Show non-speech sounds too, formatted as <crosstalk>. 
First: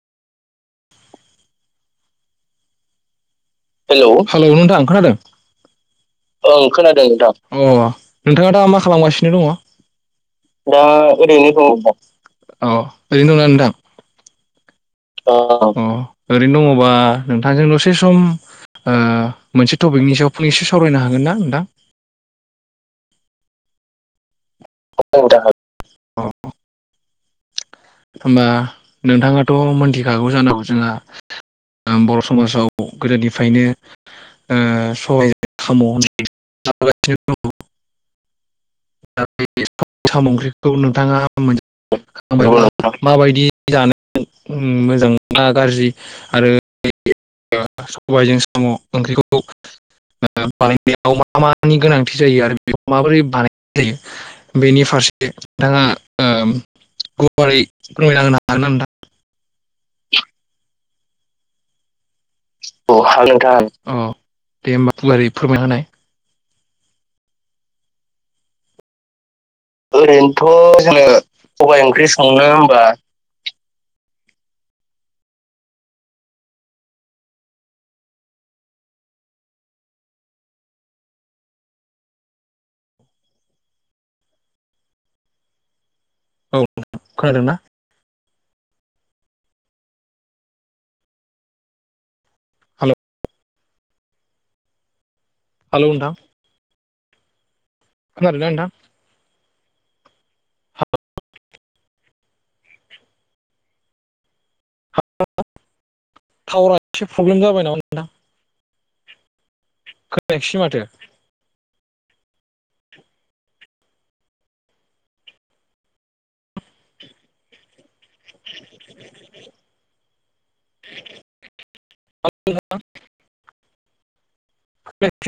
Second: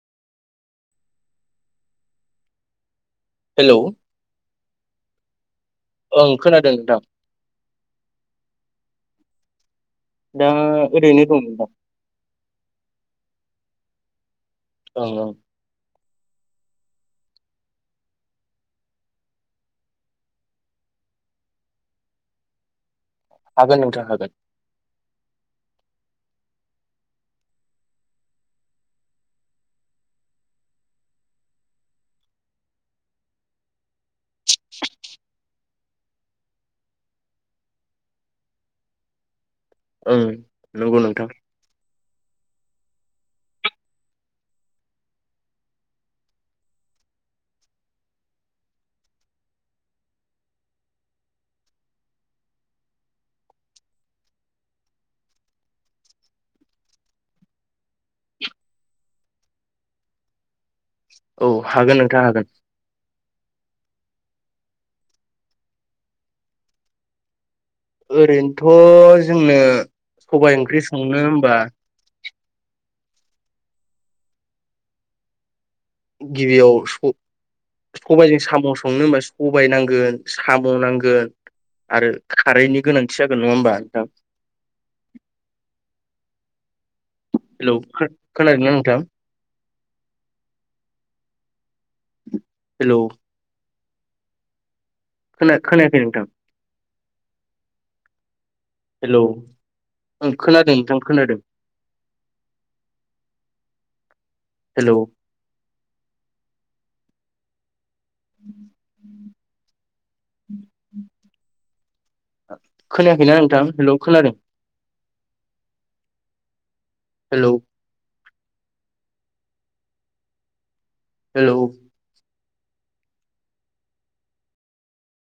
Hello hello नोंथां खोनादों औ खोनादों नोंथां अ नोंथाङा दा मा खालामगासिनो दङ दा ओरैनो दं औ ओरैनो दंना नोंथां ओं ओं अ ओ ओरैनो दङबा नोंथांजों दसे सम ओ मोनसे टपिकनि सायाव फंनैसो सावरायनो हागोन ना नोंथां हगोन नोंथां हागोन अ नोंथां हागोन अ होनबा नोंथाङाथ' मोनथिखागौ जानांगौ जोंहा बर' समाजाव गोदोनिफ्रायनो ओ सबायजों साम' होननाय जाबोगासिनो दङ बे ओं साम'ख्रिखौ नंगौ नोंथाङा नोंथां मोनसे माबायदि जानो मोजां मोना गाज्रि आरो सबायजों साम' ओंख्रिखौ बानायनायाव मा मानि गोनांथि जायो आरो बेखौ माबोरै बानायनाय जायो बेनि फारसे नोंथाङा गुवारै फोरमायना हागोना नोंथां औ हागोन नोंथां हागोन औ हागोन नोंथां हागोन औ दे होमबा गुवारै फोरमायना होनाय ओरैनोथ' जोंनो सबाय ओंख्रि ओरैनोथ' जोङो संनो होमबा सबाय ओंख्रि संनो होमबा । गिबियाव स-सबायजों साम' संनो होमबा सबाय नांगोन साम' नांगोन आरो खारैनि गोनांथि जागोन नङा होमबा नोंथां? औ खोनादोंना हेलौ खोना खोनादों ना नोंथां? हेल' हेलौ खोना हेल' खोनायाखै नोंथां खोनादों ना नोंथां? हेलौ ओं खोनादों नोंथां खोनादों । हेलौ टावारा एसे प्रब्लेम जाबाय नामा नोंथां <inaudible> खोनायाखैसै माथो खोनायाखैना नोंथां हेल' खोनादों । Hello <inaudible> hello <unintelligible> खोनायाखैसै